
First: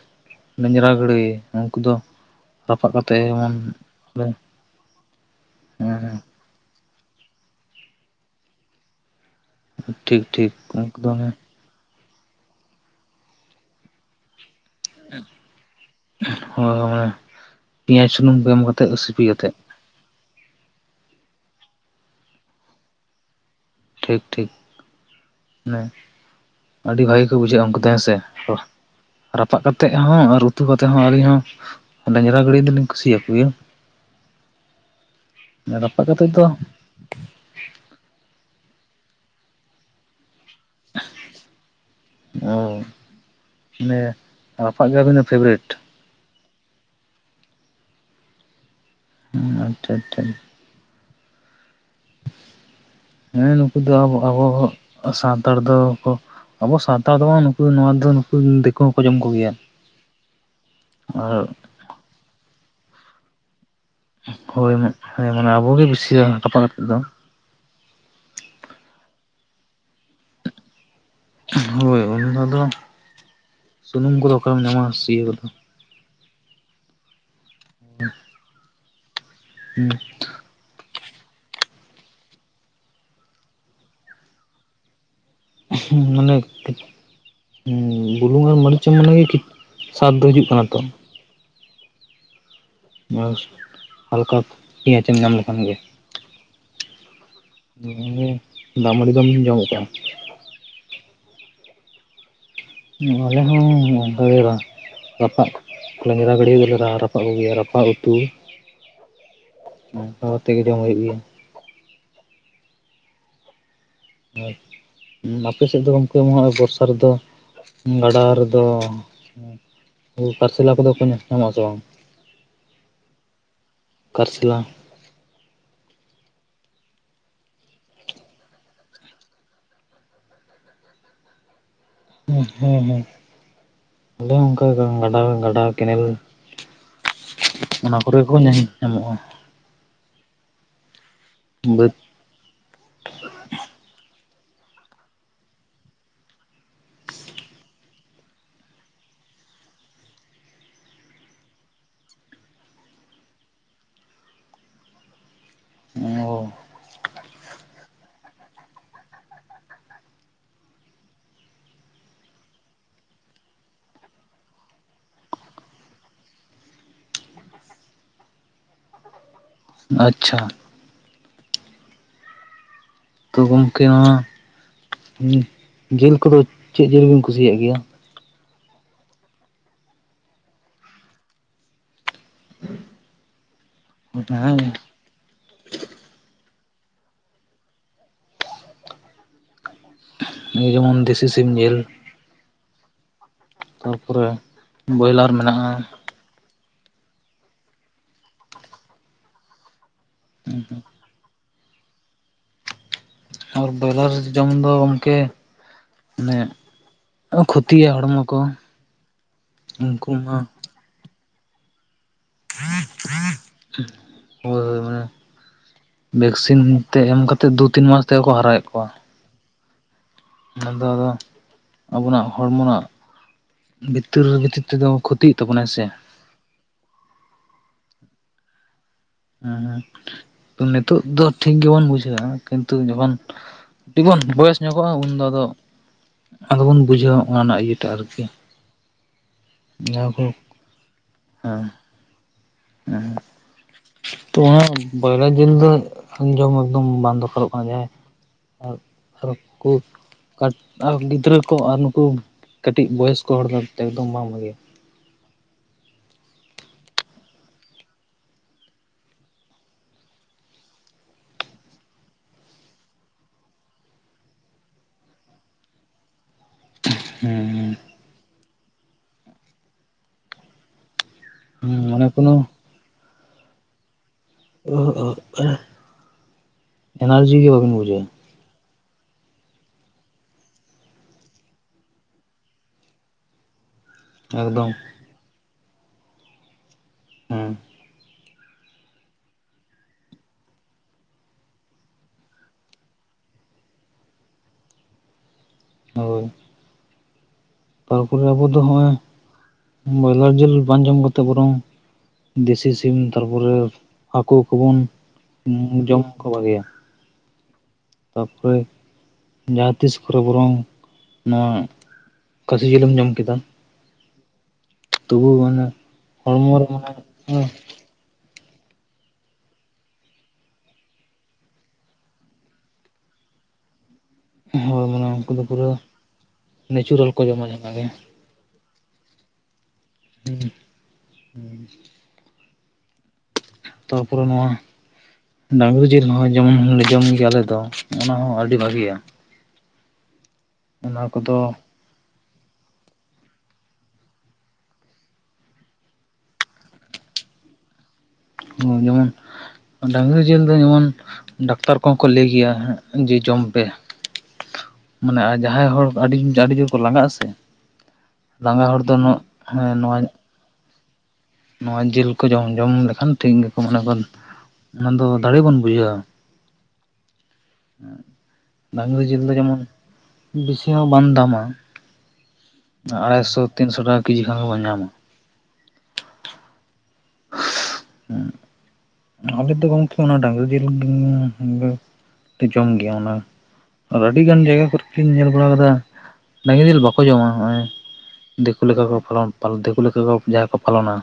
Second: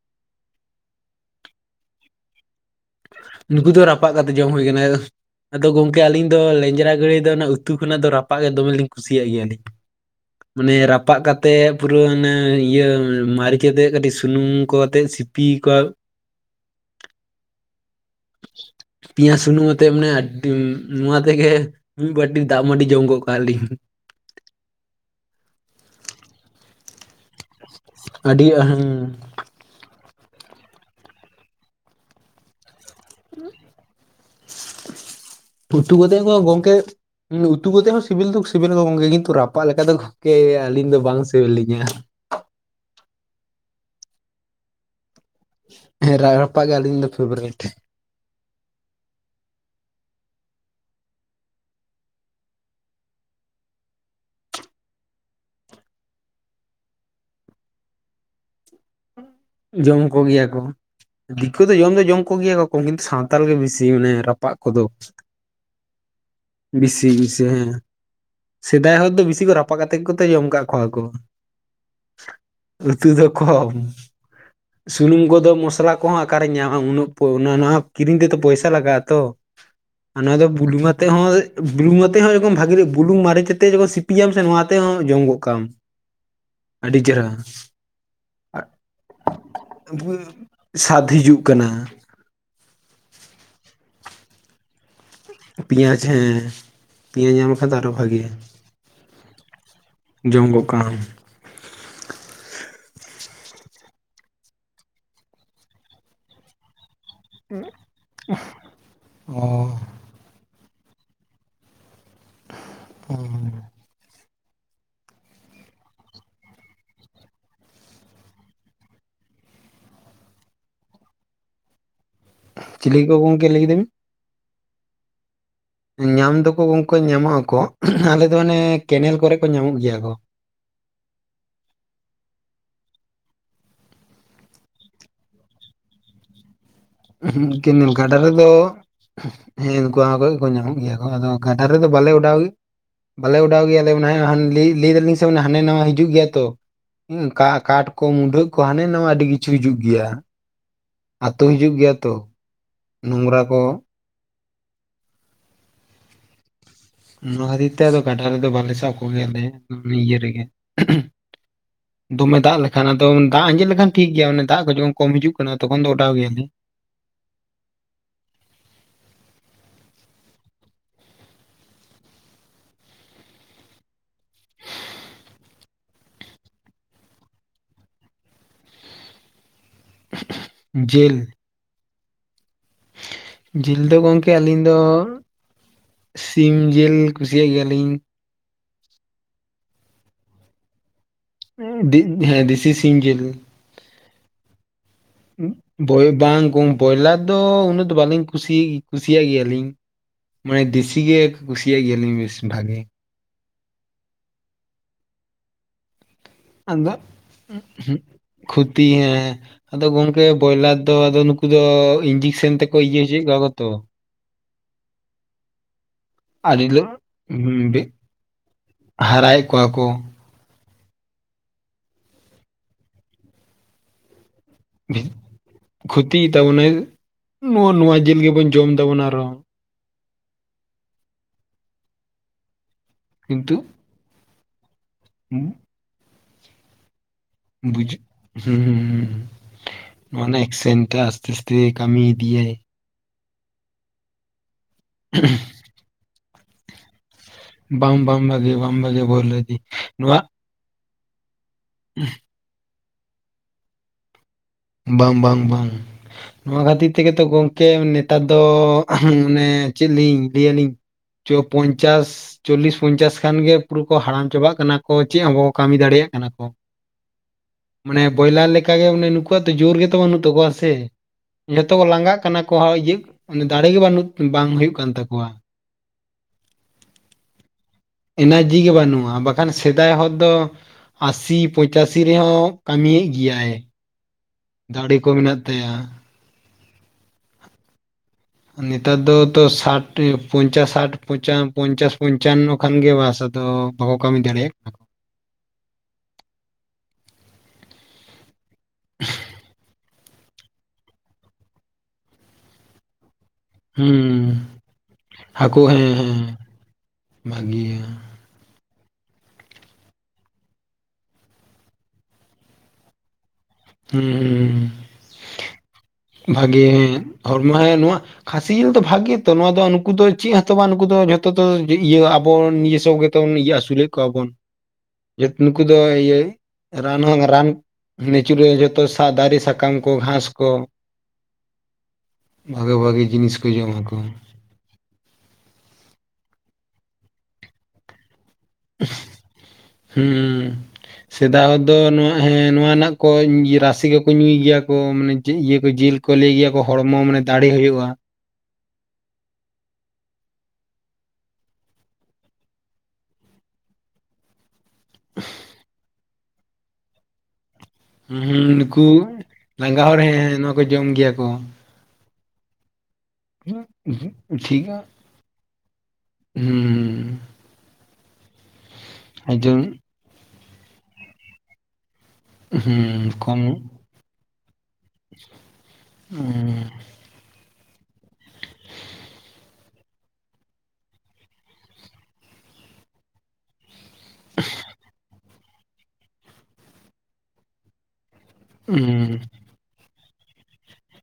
[SPEAKER 1] ᱞᱮᱸᱡᱽᱨᱟ ᱜᱟᱹᱲᱟᱹᱭ ᱩᱱᱠᱩ ᱫᱚ ᱨᱟᱯᱟᱜ ᱠᱟᱛᱮ
[SPEAKER 2] ᱱᱩᱠᱩ ᱫᱚ ᱨᱟᱯᱟᱜ ᱠᱟᱛᱮ ᱡᱚᱢ ᱦᱩᱭ ᱠᱟᱱᱟ ᱟᱫᱚ ᱜᱚᱢᱠᱮ ᱟᱹᱞᱤᱧ ᱟᱹᱞᱤᱧ ᱫᱚ ᱞᱮᱸᱡᱽᱨᱟ ᱜᱟᱹᱲᱟᱹᱭ ᱫᱚ ᱚᱱᱟ ᱩᱛᱩ ᱠᱷᱚᱱᱟᱜ ᱫᱚ ᱨᱟᱯᱟᱜ ᱜᱮ ᱫᱚᱢᱮ ᱞᱤᱧ ᱠᱩᱥᱤᱭᱟᱜ ᱜᱮᱭᱟᱞᱤᱧ
[SPEAKER 1] ᱴᱷᱤᱠ ᱴᱷᱤᱠ
[SPEAKER 2] ᱢᱟᱱᱮ
[SPEAKER 1] ᱩᱱᱠᱩ ᱫᱚ
[SPEAKER 2] ᱨᱟᱯᱟᱜ ᱠᱟᱛᱮ ᱯᱩᱨᱟᱹ ᱚᱱᱮ ᱤᱭᱟᱹ ᱢᱟᱨᱤᱪ ᱟᱛᱮᱫ ᱠᱟᱹᱴᱤᱡ ᱥᱩᱱᱩᱢ ᱠᱚ ᱟᱛᱮᱫ ᱥᱤᱯᱤ ᱠᱚᱣᱟ
[SPEAKER 1] ᱦᱳᱭ ᱦᱳᱭ ᱯᱮᱭᱟᱡ ᱥᱩᱱᱩᱢ ᱠᱚ ᱮᱢ ᱠᱟᱛᱮᱫ ᱥᱤᱯᱤ ᱠᱟᱛᱮᱫ
[SPEAKER 2] ᱛᱮ ᱢᱟᱱᱮ ᱱᱚᱣᱟ ᱛᱮᱜᱮ ᱢᱤᱫ ᱵᱟᱹᱴᱤ ᱫᱟᱜ ᱢᱟᱹᱰᱤ ᱡᱚᱢ ᱜᱚᱫ ᱠᱟᱜᱼᱟ ᱞᱤᱧ
[SPEAKER 1] ᱴᱷᱤᱠ ᱴᱷᱤᱠ ᱢᱟᱱᱮ ᱟᱹᱰᱤ ᱵᱷᱟᱜᱤ ᱠᱚ ᱵᱩᱡᱷᱟᱹᱜ-ᱟ ᱩᱱᱠᱩ ᱦᱮᱸᱥᱮ
[SPEAKER 2] ᱟᱹᱰᱤ
[SPEAKER 1] ᱨᱟᱯᱟᱜ ᱠᱟᱛᱮ ᱦᱚᱸ ᱟᱨ ᱩᱛᱩ ᱠᱟᱛᱮ ᱦᱚᱸ ᱟᱹᱞᱤᱧ ᱦᱚᱸ ᱞᱮᱸᱡᱽᱨᱟ ᱜᱟᱹᱲᱟᱹᱭ ᱫᱚᱞᱤᱧ ᱠᱩᱥᱤᱭᱟᱠᱚ ᱜᱮᱭᱟ
[SPEAKER 2] ᱩᱛᱩ
[SPEAKER 1] ᱨᱟᱯᱟᱜ
[SPEAKER 2] ᱠᱚᱛᱮ
[SPEAKER 1] ᱠᱟᱛᱮᱫ
[SPEAKER 2] ᱠᱚ
[SPEAKER 1] ᱫᱚ
[SPEAKER 2] ᱜᱚᱢᱠᱮ ᱦᱩᱸ ᱩᱛᱩ ᱠᱚᱛᱮᱫ ᱦᱚᱸ ᱥᱤᱵᱤᱞ ᱫᱚᱠᱚ ᱥᱤᱵᱤᱞᱟ ᱜᱚᱢᱠᱮ ᱠᱤᱱᱛᱩ ᱨᱟᱯᱟᱜ ᱞᱮᱠᱟ ᱫᱚ ᱜᱚᱢᱠᱮ ᱟᱹᱞᱤᱧ ᱫᱚ ᱵᱟᱝ ᱥᱤᱵᱤᱞ ᱞᱤᱧᱟᱹ
[SPEAKER 1] ᱚ ᱢᱟᱱᱮ ᱨᱟᱯᱟᱜ ᱜᱮ ᱟᱹᱵᱤᱱ ᱫᱚ ᱯᱷᱮᱵᱨᱮᱴ
[SPEAKER 2] ᱦᱮᱸ ᱨᱟᱨᱟᱯᱟᱜ ᱜᱮ ᱟᱹᱞᱤᱧ ᱫᱚ ᱯᱷᱮᱵᱟᱨᱮᱴ
[SPEAKER 1] ᱦᱚᱸ ᱟᱪᱪᱷᱟ ᱟᱪᱪᱷᱟ ᱦᱮᱸ ᱱᱩᱠᱩ ᱫᱚ ᱟᱵᱚ ᱥᱟᱱᱛᱟᱲ ᱫᱚᱠᱚ ᱟᱵᱚ ᱥᱟᱱᱛᱟᱲ ᱫᱚ ᱵᱟᱝ ᱱᱩᱠᱩ ᱱᱚᱣᱟ ᱫᱚ ᱱᱩᱠᱩ ᱫᱤᱼᱼ
[SPEAKER 2] ᱡᱚᱢ ᱠᱚᱜᱮᱭᱟ ᱠᱚ
[SPEAKER 1] ᱟᱨ
[SPEAKER 2] ᱫᱤᱠᱩ ᱫᱚ ᱡᱚᱢ ᱫᱚ ᱡᱚᱢ ᱠᱚᱜᱮᱭᱟ ᱠᱚ ᱠᱤᱱᱛᱩ ᱥᱟᱱᱼᱼ ᱼᱛᱟᱞ ᱜᱮ ᱵᱮᱥᱤ ᱢᱟᱱᱮ ᱨᱟᱯᱟᱜ
[SPEAKER 1] ᱦᱳᱭ
[SPEAKER 2] ᱠᱚᱫᱚ
[SPEAKER 1] ᱦᱮᱸ ᱢᱟᱱᱮ ᱟᱵᱚᱜᱮ ᱵᱮᱥᱤ ᱨᱟᱯᱟᱜ ᱠᱟᱛᱮᱫ ᱫᱚ
[SPEAKER 2] ᱵᱤᱥᱤ ᱵᱤᱥᱤ ᱦᱮᱸ ᱥᱮᱫᱟᱭ ᱦᱚᱲ ᱫᱚ ᱵᱤᱥᱤ ᱠᱚ ᱨᱟᱯᱟᱜ ᱠᱟᱛᱮ ᱜᱮᱛᱚ ᱡᱚᱢ ᱠᱟᱜ ᱠᱚᱣᱟ ᱠᱚ
[SPEAKER 1] ᱦᱳᱭ ᱚᱱᱟ ᱫᱚ
[SPEAKER 2] ᱩᱛᱩ ᱫᱚ ᱠᱚᱢ
[SPEAKER 1] ᱥᱩᱱᱩᱢ ᱠᱚᱫᱚ ᱚᱠᱟᱨᱮᱢ ᱧᱟᱢᱟ ᱥᱤᱭᱟᱹ ᱠᱚᱫᱚ
[SPEAKER 2] ᱢᱚᱥᱞᱟ ᱠᱚᱦᱚᱸ ᱟᱠᱟᱨᱮᱢ ᱧᱟᱢᱟ ᱩᱱᱚᱠᱛᱚ ᱚᱱᱟ ᱚᱱᱟ ᱦᱚᱸ ᱠᱤᱨᱤᱧ ᱛᱮᱛᱚ ᱯᱚᱭᱥᱟ ᱞᱟᱜᱟᱜᱼᱟ ᱟᱛᱚ ᱟᱨ ᱱᱚᱣᱟ ᱫᱚ ᱵᱩᱞᱩᱝ ᱟᱛᱮᱫ ᱦᱚᱸ ᱵᱩᱞᱩᱝ ᱟᱛᱮᱫ ᱦᱚᱸ ᱮᱵᱚᱝ ᱵᱷᱟᱜᱤ ᱜᱮ ᱵᱩᱞᱩᱝ ᱢᱟᱹᱨᱤᱪ ᱟᱛᱮ ᱦᱚᱸ ᱥᱤᱯᱤᱭᱟᱢ ᱥᱮ ᱱᱚᱣᱟ ᱟᱛᱮᱦᱚᱸ ᱡᱚᱢ ᱜᱚᱜ ᱠᱟᱢ
[SPEAKER 1] ᱦᱩᱸ ᱢᱟᱱᱮ ᱛᱮ
[SPEAKER 2] ᱟᱹᱰᱤ ᱪᱮᱨᱦᱟ
[SPEAKER 1] ᱦᱩᱸ ᱵᱩᱞᱩᱝ ᱟᱨ ᱢᱟᱹᱨᱤᱪ ᱮᱢ ᱢᱟᱱᱮ ᱜᱮ ᱥᱟᱫ ᱫᱚ ᱦᱤᱡᱩᱜ ᱠᱟᱱᱟ ᱛᱚ
[SPEAKER 2] ᱥᱟᱫ ᱦᱤᱡᱩᱜ ᱠᱟᱱᱟ
[SPEAKER 1] ᱟᱨ ᱦᱟᱞᱠᱟ ᱯᱤᱭᱟᱸᱡ ᱮᱢ ᱧᱟᱢ ᱞᱮᱠᱷᱟᱱ ᱜᱮ
[SPEAKER 2] ᱯᱮᱸᱭᱟᱡᱽ ᱦᱮᱸ ᱯᱮᱸᱭᱟᱡᱽ ᱧᱟᱢ ᱞᱮᱠᱷᱟᱱ ᱫᱚ ᱟᱨᱚ ᱵᱷᱟᱜᱮᱭᱟ
[SPEAKER 1] *unintelligible* ᱫᱟᱜ ᱢᱟᱹᱲᱤ ᱫᱚᱢ ᱡᱚᱢ ᱠᱟᱜᱼᱟ
[SPEAKER 2] ᱡᱚᱢ ᱜᱚᱜ ᱠᱟᱜᱼᱟᱢ
[SPEAKER 1] ᱟᱞᱮ ᱦᱚᱸ ᱚᱝᱠᱟᱜᱮ ᱨᱟᱯᱟᱜ ᱞᱮᱧᱨᱟ ᱜᱟᱹᱲᱟᱹᱭ ᱫᱚᱞᱮ ᱨᱟᱯᱟᱜ ᱠᱚᱜᱮᱭᱟ ᱨᱟᱯᱟᱜ ᱩᱛᱩ
[SPEAKER 2] ᱚ
[SPEAKER 1] ᱚᱝᱠᱟ ᱠᱟᱛᱮ ᱜᱮ ᱡᱚᱢ ᱦᱩᱭᱩᱜ ᱜᱮᱭᱟ
[SPEAKER 2] ᱦᱩᱸ
[SPEAKER 1] ᱟᱨ ᱟᱯᱮ ᱥᱮᱫ ᱫᱚ ᱜᱚᱝᱠᱮ ᱱᱚᱜ-ᱚᱭ ᱵᱚᱨᱥᱟ ᱨᱮᱫᱚ ᱜᱟᱰᱟ ᱨᱮᱫᱚ ᱠᱟᱨᱥᱮᱞᱟ ᱠᱚᱫᱚ ᱠᱚ ᱧᱟᱢᱚᱜ ᱟᱥᱮ ᱵᱟᱝ
[SPEAKER 2] ᱪᱤᱞᱤᱠᱚ ᱠᱚ ᱜᱚᱝᱠᱮ ᱞᱟᱹᱭ ᱠᱮᱫᱟᱵᱤᱱ
[SPEAKER 1] ᱠᱟᱨᱥᱞᱟ
[SPEAKER 2] ᱧᱟᱢ ᱫᱚᱠᱚ ᱜᱚᱝᱠᱮ ᱧᱟᱢᱚᱜ ᱟᱠᱚ ᱟᱞᱮ ᱫᱚ ᱚᱱᱮ ᱠᱮᱱᱮᱞ ᱠᱚᱨᱮ ᱠᱚ ᱧᱟᱢᱚᱜ ᱜᱮᱭᱟ ᱠᱚ
[SPEAKER 1] ᱦᱩᱸ ᱦᱩᱸ ᱟᱞᱮ ᱦᱚᱸ ᱚᱱᱠᱟ ᱜᱟᱰᱟ ᱜᱟᱰᱟ ᱠᱮᱱᱮᱞ
[SPEAKER 2] ᱠᱮᱱᱮᱞ
[SPEAKER 1] ᱚᱱᱟ
[SPEAKER 2] ᱜᱟᱰᱟ
[SPEAKER 1] ᱠᱚᱨᱮ ᱠᱚ
[SPEAKER 2] ᱨᱮᱫᱚ
[SPEAKER 1] ᱧᱟᱢᱚᱜᱼᱟ
[SPEAKER 2] ᱦᱮᱸ ᱩᱱᱠᱩ ᱚᱱᱟ ᱠᱚᱨᱮ ᱠᱚ ᱧᱟᱢᱚᱜ ᱜᱮᱭᱟ ᱠᱚ ᱟᱫᱚ ᱜᱟᱰᱟ ᱨᱮᱫᱚ
[SPEAKER 1] ᱵᱟᱹᱫᱽ
[SPEAKER 2] ᱵᱟᱞᱮ ᱚᱰᱟᱣ ᱜᱮᱭᱟ ᱵᱟᱞᱮ ᱚᱰᱟᱣ ᱜᱮᱭᱟᱞᱮ ᱢᱟᱱᱮ ᱞᱟᱹᱭ ᱞᱟᱹᱭ ᱫᱟᱞᱤᱧ ᱥᱮ ᱢᱟᱱᱮ ᱦᱟᱱᱟ ᱱᱟᱣᱟ ᱦᱤᱡᱩᱜ ᱜᱮᱭᱟ ᱛᱚ ᱠᱟ ᱠᱟᱴ ᱠᱚ ᱢᱩᱰᱷᱟᱹᱜ ᱠᱚ ᱦᱟᱱᱮ ᱱᱟᱣᱟ ᱟᱹᱰᱤ ᱠᱤᱪᱷᱩ ᱦᱤᱡᱩᱜ ᱜᱮᱭᱟ ᱟᱛᱳ ᱦᱤᱡᱩᱜ ᱜᱮᱭᱟ ᱛᱚ ᱱᱚᱝᱨᱟ ᱠᱚ
[SPEAKER 1] ᱚ
[SPEAKER 2] ᱚᱱᱟ ᱠᱷᱟᱹᱛᱤᱨ ᱛᱮ ᱟᱫᱚ ᱜᱟᱰᱟ ᱨᱮᱫᱚ ᱵᱟᱞᱮ ᱥᱟᱵ ᱠᱚᱜᱮᱭᱟᱞᱮ ᱤᱭᱟᱹ ᱨᱮᱜᱮ ᱫᱚᱢᱮ ᱫᱟᱜ ᱞᱮᱠᱷᱟᱱ ᱟᱫᱚ ᱫᱟᱜ ᱟᱸᱡᱮᱫ ᱞᱮᱠᱷᱟᱱ ᱴᱷᱤᱠ ᱜᱮᱭᱟ ᱚᱱᱮ ᱫᱟᱜ ᱠᱚ ᱡᱚᱠᱷᱚᱱ ᱠᱚᱢ ᱦᱤᱡᱩᱜ ᱠᱟᱱᱟ ᱛᱚᱠᱷᱚᱱ ᱫᱚ ᱚᱰᱟᱣ ᱜᱮᱭᱟᱞᱮ ᱾
[SPEAKER 1] ᱟᱪᱪᱷᱟ ᱛᱚ ᱜᱚᱝᱠᱮ ᱱᱚᱣᱟ ᱡᱮᱞ ᱠᱚᱫᱚ ᱪᱮᱫ ᱡᱮᱞ ᱵᱮᱱ ᱠᱩᱥᱤᱭᱟᱜ ᱜᱮᱭᱟ?
[SPEAKER 2] ᱡᱮᱞ ᱡᱤᱞ ᱫᱚ ᱜᱚᱝᱠᱮ ᱟᱹᱞᱤᱧ ᱫᱚ
[SPEAKER 1] ᱦᱮᱸ
[SPEAKER 2] ᱥᱤᱢ ᱡᱮᱹᱞ ᱠᱩᱥᱤᱭᱟᱜ ᱜᱤᱭᱟᱞᱤᱧ
[SPEAKER 1] ᱱᱤᱭᱟᱹ ᱡᱮᱢᱚᱱ ᱫᱮᱥ
[SPEAKER 2] ᱦᱮ ᱫᱤᱥᱤ ᱥᱤᱢ ᱡᱮᱞ
[SPEAKER 1] ᱛᱟᱨᱯᱚᱨᱮ ᱵᱚᱭᱞᱟᱨ ᱢᱮᱱᱟᱜᱼᱟ
[SPEAKER 2] ᱵᱳᱭ ᱵᱟᱝ ᱠᱚᱢ ᱵᱚᱭᱞᱟᱨ ᱫᱚ ᱩᱱᱟᱹᱜ ᱫᱚ ᱵᱟᱞᱤᱧ ᱠᱩᱥᱤ ᱠᱩᱥᱤᱭᱟᱜ ᱜᱤᱭᱟᱞᱤᱧ ᱢᱟᱱᱮ ᱫᱮᱥᱤ ᱜᱮ ᱠᱩᱥᱤᱭᱟᱜ ᱜᱮᱞᱤᱧ ᱵᱮᱥ ᱵᱷᱟᱜᱮ
[SPEAKER 1] ᱟᱨ ᱵᱚᱭᱞᱟᱨ ᱡᱚᱢ ᱫᱚ ᱜᱚᱝᱠᱮ
[SPEAKER 2] ᱟᱫᱚ
[SPEAKER 1] ᱠᱷᱚᱛᱤᱭᱟ ᱦᱚᱲᱢᱚ ᱠᱚ
[SPEAKER 2] ᱠᱷᱩᱛᱤ ᱦᱮᱸ ᱟᱫᱚ
[SPEAKER 1] ᱩᱱᱠᱩ
[SPEAKER 2] ᱜᱚᱝᱠᱮ
[SPEAKER 1] ᱢᱟ
[SPEAKER 2] ᱵᱚᱭᱞᱟᱨ ᱫᱚ ᱟᱫᱚ ᱱᱩ ᱠᱩ ᱫᱚ ᱤᱧᱡᱤᱠᱥᱮᱱ ᱛᱮᱠᱚ ᱤᱭᱟᱹ ᱦᱚᱪᱚᱭᱮᱜ ᱠᱚᱣᱟ ᱠᱚ ᱛᱚ
[SPEAKER 1] ᱦᱳᱭ ᱢᱟᱱᱮ ᱵᱷᱮᱠᱥᱤᱱ
[SPEAKER 2] ᱟᱹᱰᱤ ᱞᱚ
[SPEAKER 1] ᱛᱮ ᱮᱢ ᱠᱟᱛᱮᱫ ᱫᱩ ᱛᱤᱱ ᱢᱟᱥ ᱛᱮᱜᱮ ᱠᱚ ᱦᱟᱨᱟᱭᱮᱜ ᱠᱚᱣᱟ ᱾
[SPEAKER 2] ᱦᱟᱨᱟᱭᱮᱫ ᱠᱚᱣᱟ ᱠᱚ ᱾
[SPEAKER 1] ᱚᱱᱟ ᱫᱚ ᱟᱫᱚ ᱟᱵᱚᱱᱟᱜ ᱦᱚᱲᱢᱚᱱᱟᱜ ᱵᱷᱤᱛᱟᱹᱨ ᱨᱮᱜᱮ ᱴᱷᱤᱠ ᱫᱚ ᱠᱷᱚᱛᱤᱭᱮᱜ ᱛᱟᱵᱚᱱᱟ ᱦᱮᱸ ᱥᱮ
[SPEAKER 2] ᱛᱤ ᱛᱟᱵᱚᱱᱟᱭ ᱱᱚᱣᱟ ᱱᱚᱣᱟ ᱡᱤᱞ ᱜᱮᱵᱚᱱ ᱡᱚᱢ ᱫᱟᱵᱚᱱ ᱟᱨᱚ
[SPEAKER 1] ᱦᱩ ᱛᱚ ᱱᱤᱛᱳᱜ ᱫᱚ ᱴᱷᱤᱠ ᱜᱮᱵᱚᱱ ᱵᱩᱡᱷᱟᱹᱜᱼᱟ ᱠᱤᱱᱛᱩ ᱡᱚᱵᱟᱱ
[SPEAKER 2] ᱠᱤᱱᱛᱩᱜ
[SPEAKER 1] ᱰᱤᱵᱚᱱ ᱵᱚᱭᱮᱥ ᱧᱚᱜᱚᱜᱼᱟ ᱩᱱᱫᱚ ᱟᱫᱚ ᱟᱫᱚ ᱵᱚᱱ ᱵᱩᱡᱷᱟᱹᱣᱟ ᱚᱱᱟ ᱱᱟ ᱤᱭᱟᱹᱴᱟᱜ ᱟᱨᱠᱤ ᱾
[SPEAKER 2] ᱦᱩ ᱦᱩ ᱦᱩᱦᱩᱢ ᱢᱟᱱᱮ ᱮᱠᱥᱮᱱᱴᱟᱜ ᱟᱥᱛᱮ ᱟᱥᱛᱮ
[SPEAKER 1] ᱦᱮᱸ
[SPEAKER 2] ᱠᱟᱢᱤ ᱤᱫᱤᱭᱟᱭ ᱾
[SPEAKER 1] ᱦᱮᱸ ᱛᱚ ᱚᱱᱟ ᱵᱚᱭᱲᱟ ᱡᱤᱞ ᱫᱚᱭ ᱟᱧᱡᱚᱢ ᱮᱠᱫᱚᱢ ᱵᱟᱝ ᱫᱚᱨᱠᱟᱨᱚᱜ ᱠᱟᱱᱟ ᱡᱟᱦᱟᱭ
[SPEAKER 2] ᱵᱟᱝ ᱵᱟᱝ ᱵᱷᱟᱜᱮ ᱵᱟᱝ ᱵᱷᱟᱜᱮ ᱵᱚᱞ
[SPEAKER 1] ᱟᱨ
[SPEAKER 2] ᱤᱫᱤ ᱱᱚᱣᱟ
[SPEAKER 1] *unintelligible* ᱠᱟᱡ ᱨ ᱟ ᱜᱤᱫᱽᱨᱟᱹ ᱠᱚ ᱟᱨ ᱱᱩᱠᱩ ᱠᱟᱹᱴᱤᱡ ᱵᱚᱭᱮᱥᱠᱚ ᱦᱚᱲ ᱞᱟᱜᱤᱫ ᱛᱮ ᱮᱠᱫᱚᱢ ᱵᱟᱝ ᱵᱷᱟᱹᱜᱮᱭᱟ ᱾
[SPEAKER 2] ᱵᱟᱝ ᱵᱟᱝ ᱵᱟᱝ ᱱᱚᱣᱟ ᱠᱷᱟᱹᱛᱤᱨ ᱛᱮᱜᱮ ᱛᱚ ᱜᱚᱝᱠᱮ ᱱᱮᱛᱟᱨ ᱫᱚ ᱢᱚᱱᱮ ᱪᱮᱫ ᱞᱤᱧ ᱞᱟᱹᱭ ᱟᱹᱞᱤᱧ ᱪᱚ ᱯᱚᱧᱪᱟᱥ ᱪᱚᱞᱞᱤᱥ ᱯᱚᱧᱪᱟᱥ ᱠᱷᱟᱱ ᱜᱮ ᱯᱩᱨᱟᱹ ᱠᱚ ᱦᱟᱲᱟᱢ ᱪᱟᱵᱟᱜ ᱠᱟᱱᱟ ᱠᱚ ᱪᱮᱫ ᱦᱚᱸ ᱵᱟᱠᱚ ᱠᱟᱹᱢᱤ ᱫᱟᱲᱮᱭᱟᱜ ᱠᱟᱱᱟ ᱠᱚ ᱾
[SPEAKER 1] ᱦᱮᱸ ᱦᱮᱸ
[SPEAKER 2] ᱢᱟᱱᱮ ᱵᱚᱭᱞᱟᱨ ᱞᱮᱠᱟᱜᱮ ᱢᱟᱱᱮ ᱱᱩᱠᱩᱣᱟᱜ ᱫᱚ ᱡᱳᱨ ᱜᱮᱛᱚ ᱵᱟᱹᱱᱩᱜ ᱛᱟᱠᱚᱣᱟ ᱥᱮ ᱾
[SPEAKER 1] ᱦᱩᱸ
[SPEAKER 2] ᱡᱚᱛᱚ ᱠᱚ
[SPEAKER 1] ᱢᱟᱱᱮ
[SPEAKER 2] ᱞᱟᱸᱜᱟᱜ
[SPEAKER 1] ᱠᱳᱱᱳ
[SPEAKER 2] ᱠᱟᱱᱟ ᱠᱚ ᱦᱟᱣ ᱤᱭᱟᱹᱜ ᱚᱱᱮ ᱫᱟᱲᱮᱹᱜᱮ ᱵᱟᱹᱱᱩᱜ ᱵᱟᱝ ᱦᱩᱭᱩᱜ
[SPEAKER 1] ᱳ
[SPEAKER 2] ᱠᱟᱱ
[SPEAKER 1] ᱳ
[SPEAKER 2] ᱛᱟᱠᱚᱣᱟ
[SPEAKER 1] ᱮᱦ ᱮᱱᱟᱨᱡᱤ ᱜᱮ ᱵᱟᱹᱵᱤᱱ ᱵᱩᱡᱷᱟᱹᱣᱟ ᱾
[SPEAKER 2] ᱮᱱᱟᱡᱤ ᱜᱮ ᱵᱟᱹᱱᱩᱜᱼᱟ ᱵᱟᱠᱷᱟᱱ ᱥᱮᱫᱟᱭ ᱦᱚᱫᱽ ᱫᱚ ᱟᱥᱤ ᱯᱚᱸᱪᱟᱥᱤ ᱨᱮᱦᱚᱸ ᱠᱟᱹᱢᱤᱭᱮᱜ ᱜᱤᱭᱟᱭ ᱾
[SPEAKER 1] ᱮᱠᱫᱚᱢ
[SPEAKER 2] ᱫᱟᱲᱮ ᱠᱚ ᱢᱮᱱᱟᱜ ᱛᱟᱭᱟ ᱾
[SPEAKER 1] ᱦᱮᱸ
[SPEAKER 2] ᱱᱮᱛᱟᱫ ᱫᱚ ᱛᱚ ᱥᱟᱴ ᱯᱚᱧᱪᱟᱥ ᱥᱟᱴ ᱯᱚᱸᱪᱟ ᱯᱚᱧᱪᱟᱥ ᱯᱚᱧᱪᱟᱱᱱᱚ ᱠᱷᱟᱱᱜᱮ ᱵᱟᱥ ᱟᱫᱚ ᱵᱟᱠᱚ ᱠᱟᱹᱢᱤ ᱫᱟᱲᱮᱭᱟᱜ ᱠᱟᱱᱟ ᱾
[SPEAKER 1] ᱦᱳᱭ ᱛᱟᱨᱯᱚᱨᱮ ᱟᱵᱚ ᱫᱚ ᱦᱚᱸᱜᱼᱚᱭ ᱵᱚᱭᱞᱟᱨ ᱡᱮᱹᱞ ᱵᱟᱝ ᱡᱚᱢ ᱠᱟᱛᱮ ᱵᱚᱨᱚᱝ ᱫᱮᱹᱥᱤ ᱥᱤᱢ ᱛᱟᱨᱯᱚᱨᱮ ᱦᱟᱹᱠᱳ
[SPEAKER 2] ᱦᱩᱸ
[SPEAKER 1] ᱠᱚᱵᱚᱱ ᱡᱚᱢ ᱠᱚ ᱵᱷᱟᱹᱜᱮᱭᱟ ᱾
[SPEAKER 2] ᱵᱷᱟᱹᱜᱤᱭᱟ
[SPEAKER 1] ᱛᱟᱯᱚᱨᱮ ᱡᱟᱦᱟᱸ ᱛᱤᱥ ᱠᱚᱨᱮ ᱵᱚᱨᱚᱝ ᱱᱚᱣᱟ ᱠᱟᱹᱥᱤ ᱡᱮᱹᱞᱮᱢ ᱡᱚᱢ ᱠᱮᱫᱟ ᱾
[SPEAKER 2] ᱦᱩ ᱦᱩ
[SPEAKER 1] ᱢᱟᱱᱮ ᱦᱚᱲᱢᱚ
[SPEAKER 2] ᱵᱷᱟᱜᱮ
[SPEAKER 1] ᱨᱮ ᱢᱟᱱᱮ
[SPEAKER 2] ᱦᱚᱲᱢᱚ ᱦᱮᱸ ᱱᱚᱣᱟ ᱠᱷᱟᱹᱥᱤ ᱡᱤᱞ ᱫᱚ ᱵᱷᱟᱜᱤ ᱛᱚ ᱱᱚᱣᱟ ᱫᱚ ᱩᱱᱠᱩ ᱫᱚ ᱪᱮᱫ ᱦᱚᱛᱚ ᱵᱟᱝ ᱱᱩᱠᱩ ᱫᱚ ᱡᱷᱚᱛᱚ ᱫᱚ ᱤᱭᱟᱹ ᱟᱵᱚ ᱱᱤᱡᱮᱹ ᱥᱚᱵᱽ ᱛᱚᱝ ᱱᱤᱡᱮᱹ ᱟᱹᱥᱩᱞᱮᱜ ᱠᱚᱣᱟ ᱵᱚᱱ
[SPEAKER 1] ᱦᱳᱭ ᱢᱟᱱᱮ ᱩᱱᱠᱩ
[SPEAKER 2] ᱡᱮᱹᱛ ᱱᱩᱠᱩ
[SPEAKER 1] ᱯᱩᱨᱟᱹ
[SPEAKER 2] ᱫᱚ ᱤᱭᱟᱹᱭ ᱨᱟᱱ ᱦᱚᱝ ᱨᱟᱱ
[SPEAKER 1] ᱟ
[SPEAKER 2] ᱯᱨᱤᱪᱩᱨᱮ ᱡᱚᱛᱚ ᱥᱟ ᱫᱟᱨᱮ ᱥᱟᱠᱟᱢ ᱠᱚ ᱜᱷᱟᱥ ᱠᱚ
[SPEAKER 1] ᱜᱮ
[SPEAKER 2] ᱵᱷᱟᱜᱤ ᱵᱷᱟᱜᱤ ᱡᱤᱱᱤᱥ ᱠᱚ ᱡᱚᱢᱟᱠᱚ
[SPEAKER 1] ᱛᱟᱯᱚᱨᱮ ᱱᱚᱣᱟ ᱰᱟᱝᱨᱤ ᱡᱤᱞ ᱦᱚᱸ ᱡᱮᱢᱚᱱᱞ ᱞᱮ ᱡᱚᱢ ᱜᱮᱭᱟ ᱟᱞᱮ ᱫᱚ ᱚᱱᱟ ᱦᱚᱸ ᱟᱹᱰᱤ ᱵᱷᱟᱜᱭᱟ
[SPEAKER 2] ᱦᱩᱸ ᱥᱮᱴ
[SPEAKER 1] ᱠᱚᱫᱚ
[SPEAKER 2] ᱫᱚ ᱱᱚᱣᱟ ᱦᱮᱸ ᱱᱚᱣᱟ ᱨᱮᱱᱟᱜ ᱠᱚ ᱨᱟᱥᱮ ᱠᱚᱠᱚ ᱧᱩᱭ ᱜᱮᱭᱟ ᱠᱚ ᱢᱟᱱᱮ ᱤᱭᱟᱹ ᱠᱚ ᱡᱤᱞ ᱠᱟᱹᱞᱤ ᱜᱮᱭᱟ ᱠᱚ ᱦᱚᱲᱢᱚ ᱢᱟᱱᱮ ᱫᱟᱲᱮ ᱦᱩᱭᱩᱜᱼᱟ
[SPEAKER 1] ᱡᱮᱢᱚᱱ ᱰᱟᱝᱨᱤ ᱡᱤᱞ ᱫᱚ ᱡᱮᱢᱚᱱ ᱰᱟᱠᱛᱟᱨ ᱠᱚᱦᱚᱸ ᱠᱚ ᱞᱟᱹᱭ ᱜᱮᱭᱟ ᱡᱮ ᱡᱚᱢ ᱯᱮ
[SPEAKER 2] *inaudible*
[SPEAKER 1] ᱢᱟᱱᱮ ᱡᱟᱦᱟᱸᱭ ᱦᱚᱲ ᱟᱹᱰᱤᱳ ᱟᱹᱰᱤ ᱡᱳᱨ ᱠᱚ ᱞᱟᱜᱟᱜ ᱟᱥᱮ
[SPEAKER 2] ᱦᱩᱸ ᱦᱩᱸ
[SPEAKER 1] ᱞᱟᱸᱜᱟ ᱦᱚᱲ
[SPEAKER 2] ᱱᱩᱠᱩ
[SPEAKER 1] ᱫᱚ
[SPEAKER 2] ᱞᱟᱸᱜᱟ
[SPEAKER 1] ᱱᱚᱣᱟ
[SPEAKER 2] ᱦᱚᱲ ᱦᱮᱸᱸ ᱱᱚᱶᱟ ᱠᱚ ᱡᱚᱢ ᱜᱮᱭᱟ ᱠᱚ
[SPEAKER 1] ᱱᱚᱣᱟ ᱡᱤᱞ ᱠᱚ ᱡᱚᱢ ᱡᱚᱢ ᱞᱮᱠᱷᱟᱱ ᱴᱷᱤᱠ ᱜᱮᱠᱚ ᱢᱟᱱᱮ ᱠᱚ
[SPEAKER 2] ᱴᱷᱤᱠᱟ
[SPEAKER 1] ᱚᱱᱟ ᱫᱚ ᱫᱟᱲᱮ ᱵᱚᱱ ᱵᱩᱡᱷᱟᱹᱣᱟ
[SPEAKER 2] ᱦᱩᱸ ᱦᱸ
[SPEAKER 1] ᱰᱟᱝᱨᱤ ᱡᱤᱞ ᱫᱚ ᱡᱮᱢᱚᱱ
[SPEAKER 2] ᱦᱚᱡᱚᱢ
[SPEAKER 1] ᱵᱮᱥᱤ ᱦᱚᱸ ᱵᱟᱝᱢ ᱫᱟᱢᱟ
[SPEAKER 2] ᱦᱩᱸ
[SPEAKER 1] ᱟᱲᱟᱭᱥᱚ ᱛᱤᱱᱥᱚ ᱴᱟᱠᱟ ᱠᱮᱡᱤ ᱠᱷᱟᱱ ᱜᱮᱵᱚᱱ ᱧᱟᱢᱟ
[SPEAKER 2] ᱦᱮᱸ
[SPEAKER 1] ᱦᱮᱸ ᱟᱞᱮ ᱫᱚ ᱜᱠ ᱚᱱᱟ ᱰᱟᱝᱨᱤ ᱡᱤᱞ ᱡᱚᱢ ᱜᱮᱭᱟ ᱚᱱᱟ ᱟᱹᱰᱤ ᱜᱟᱱ ᱡᱟᱭᱜᱟ ᱠᱚᱨᱮ ᱠᱤᱱ ᱧᱮᱞ ᱵᱟᱲᱟ ᱠᱟᱫᱟ ᱰᱜᱮ ᱧᱮᱞ ᱵᱟᱠᱚ ᱡᱚᱢᱟᱜ ᱫᱤᱠᱩ ᱞᱮᱠᱟ ᱠᱚ
[SPEAKER 2] ᱦᱩᱸ
[SPEAKER 1] ᱯᱟᱞᱚᱱ ᱫᱤᱠᱩ ᱞᱮᱠᱟ ᱠᱚ ᱡᱟᱦᱟᱸ ᱠᱚ ᱯᱟᱞᱚᱱᱟ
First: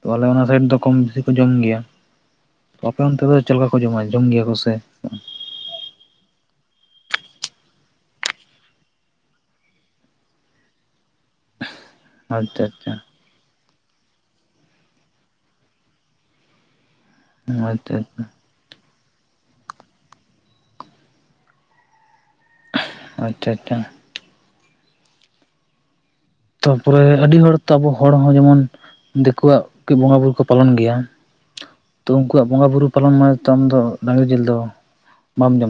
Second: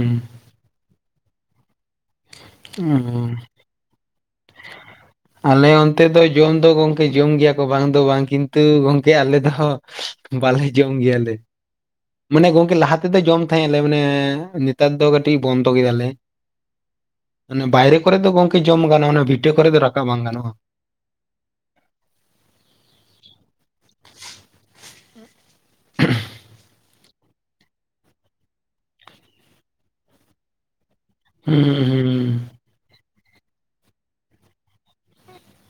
[SPEAKER 1] ᱛᱚ ᱟᱞᱮ ᱚᱱᱟ ᱥᱟᱭᱤᱴ ᱫᱚ ᱠᱚᱢ ᱵᱮᱥᱤ ᱠᱚ ᱡᱚᱢ ᱜᱮᱭᱟ ᱟᱯᱮ ᱚᱱᱛᱮ
[SPEAKER 2] ᱦᱩᱸ
[SPEAKER 1] ᱫᱚ ᱪᱮᱫ ᱞᱮᱠᱟ ᱠᱚ ᱡᱚᱢᱟ ᱡᱚᱢ ᱜᱮᱭᱟ ᱠᱚ ᱥᱮ
[SPEAKER 2] ᱟᱞᱮ ᱚᱱᱛᱮ ᱫᱚ ᱡᱚᱢ ᱫᱚ ᱜᱚᱢᱠᱮ ᱡᱚᱢ ᱜᱮᱭᱟ ᱠᱚ ᱵᱟᱝ ᱫᱚ ᱵᱟᱝ ᱠᱤᱱᱛᱩ ᱜᱚᱢᱠᱮ ᱟᱞᱮ ᱫᱚ ᱵᱟᱞᱮ ᱡᱚᱢ ᱜᱮᱭᱟᱞᱮ ᱢᱟᱱᱮ
[SPEAKER 1] ᱟᱪᱪᱷᱟ
[SPEAKER 2] ᱜᱚᱝᱠᱮ ᱞᱟᱦᱟ
[SPEAKER 1] ᱟᱪᱪᱷᱟ
[SPEAKER 2] ᱛᱮᱫᱚ ᱡᱚᱢ ᱞᱮ ᱢᱟᱱᱮ ᱱᱮᱴᱟᱨ ᱫᱚ ᱠᱟᱴᱤᱢ ᱵᱚᱱᱫᱳ ᱜᱮᱭᱟᱞᱮ ᱵᱟᱭᱨᱮ
[SPEAKER 1] ᱟᱪᱪᱷᱟ
[SPEAKER 2] ᱠᱚᱨᱮ ᱫᱚ ᱜᱚᱝᱠᱮ ᱡᱚᱢ ᱜᱟᱱᱚᱜᱼᱟ ᱚᱱᱟ ᱵᱷᱤᱴᱟᱹ ᱠᱚᱨᱮ ᱫᱚ ᱨᱟᱠᱟᱵ ᱵᱟᱝ ᱜᱟᱱᱚᱜᱼᱟ
[SPEAKER 1] ᱟᱪᱪᱷᱟ ᱟᱪᱪᱷᱟ
[SPEAKER 2] ᱟᱨ *unintelligible*
[SPEAKER 1] ᱛᱟᱯᱚᱨᱮ ᱟᱹᱰᱤ ᱦᱚᱲ ᱛᱚ ᱟᱵᱚ ᱦᱚᱲ ᱦᱚᱸ ᱡᱮᱢᱚᱱ ᱫᱤᱠᱩᱣᱟᱜ ᱵᱚᱸᱜᱟ ᱵᱩᱨᱩ ᱠᱚ ᱯᱟᱞᱚᱱ ᱜᱮᱭᱟ
[SPEAKER 2] ᱦᱩᱸᱩ ᱦᱩᱸ *unintelligible*
[SPEAKER 1] ᱛᱚ ᱩᱱᱠᱩᱣᱟᱜ ᱵᱚᱸᱜᱟ ᱵᱩᱨᱩ ᱯᱟᱞᱚᱱ ᱢ ᱟᱢ ᱫᱚ ᱰᱟᱝᱨᱤ ᱡᱤᱞ ᱫᱚ ᱵᱟᱢ ᱡᱚᱢ ᱫ